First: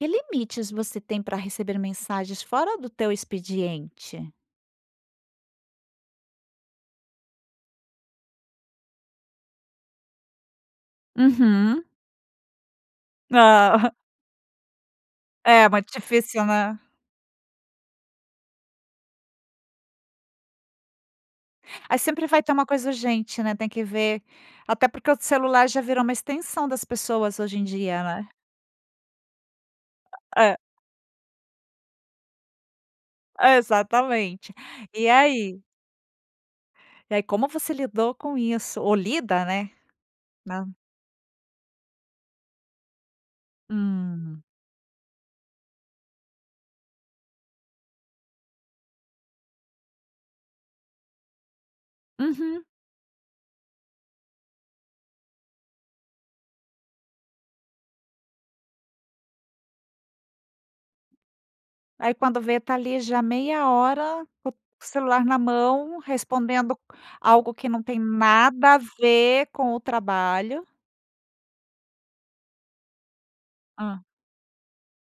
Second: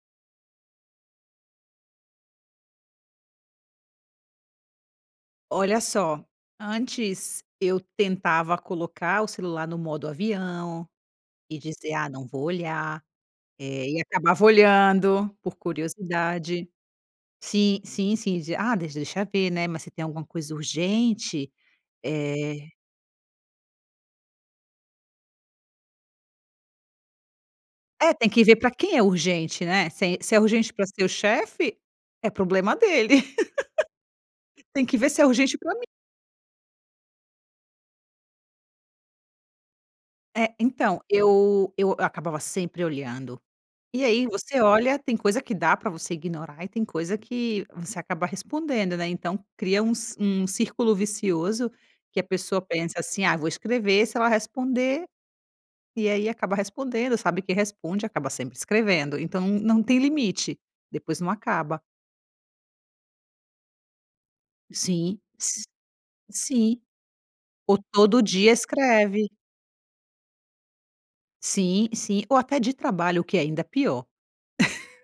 Que limites você tem pra receber mensagens fora do teu expediente? Olha só! Antes, eu tentava colocar o celular no modo avião e Uhum. dizer: "Ah, não vou olhar", eh, Ah! e acabava olhando, por É, muito difícil curiosidade. né. Sim sim sim, ah, deixa eu ver, né, mas você tem alguma coisa urgente. Aí sempre vai ter uma Eh coisa urgente, né, tem que ver, até porque o celular já virou uma extensão das pessoas, hoje em dia, É, né. tem que ver pra quem é urgente, né. Se é se é É. urgente pra o seu chefe, é problema dele. Exatamente. Tem que ver E se é urgente ai? pra mim. E, como você lidou com isso? Ou lida, né. É, Não. então, eu eu acabava sempre olhando, e aí Hum. você olha, tem coisa que dá pra você ignorar e tem coisa que você acaba respondendo, né. Então, cria um ci um círculo vicioso que a pessoa Uhum. pensa assim: "Ah, vou escrever se ela responder", e aí acaba respondendo, sabe que responde, acaba sempre escrevendo. Então, não tem limite, depois não acaba. Aí, quando vê, está ali já meia hora com o Sim, celular na si mão, respondendo sim. algo que Ou não tem todo dia nada a escreve. ver com o trabalho. Sim, sim. Ou até de trabalho, que é ainda Hum. pior.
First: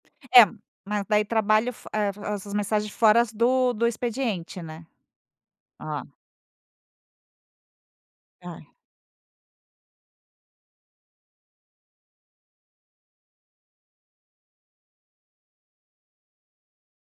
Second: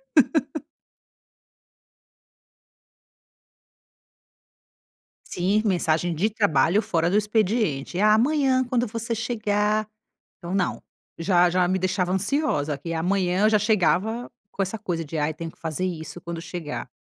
É, mas daí trabalho fo é essas mensagens foras do do expediente, né. Sim, Hã. mensagem de trabalho fora do expediente. Amanhã, Ai. quando você chegar! Então não! Já já me deixava ansiosa que, amanhã, eu já chegava com essa coisa de, ai, tenho que fazer isso quando chegar.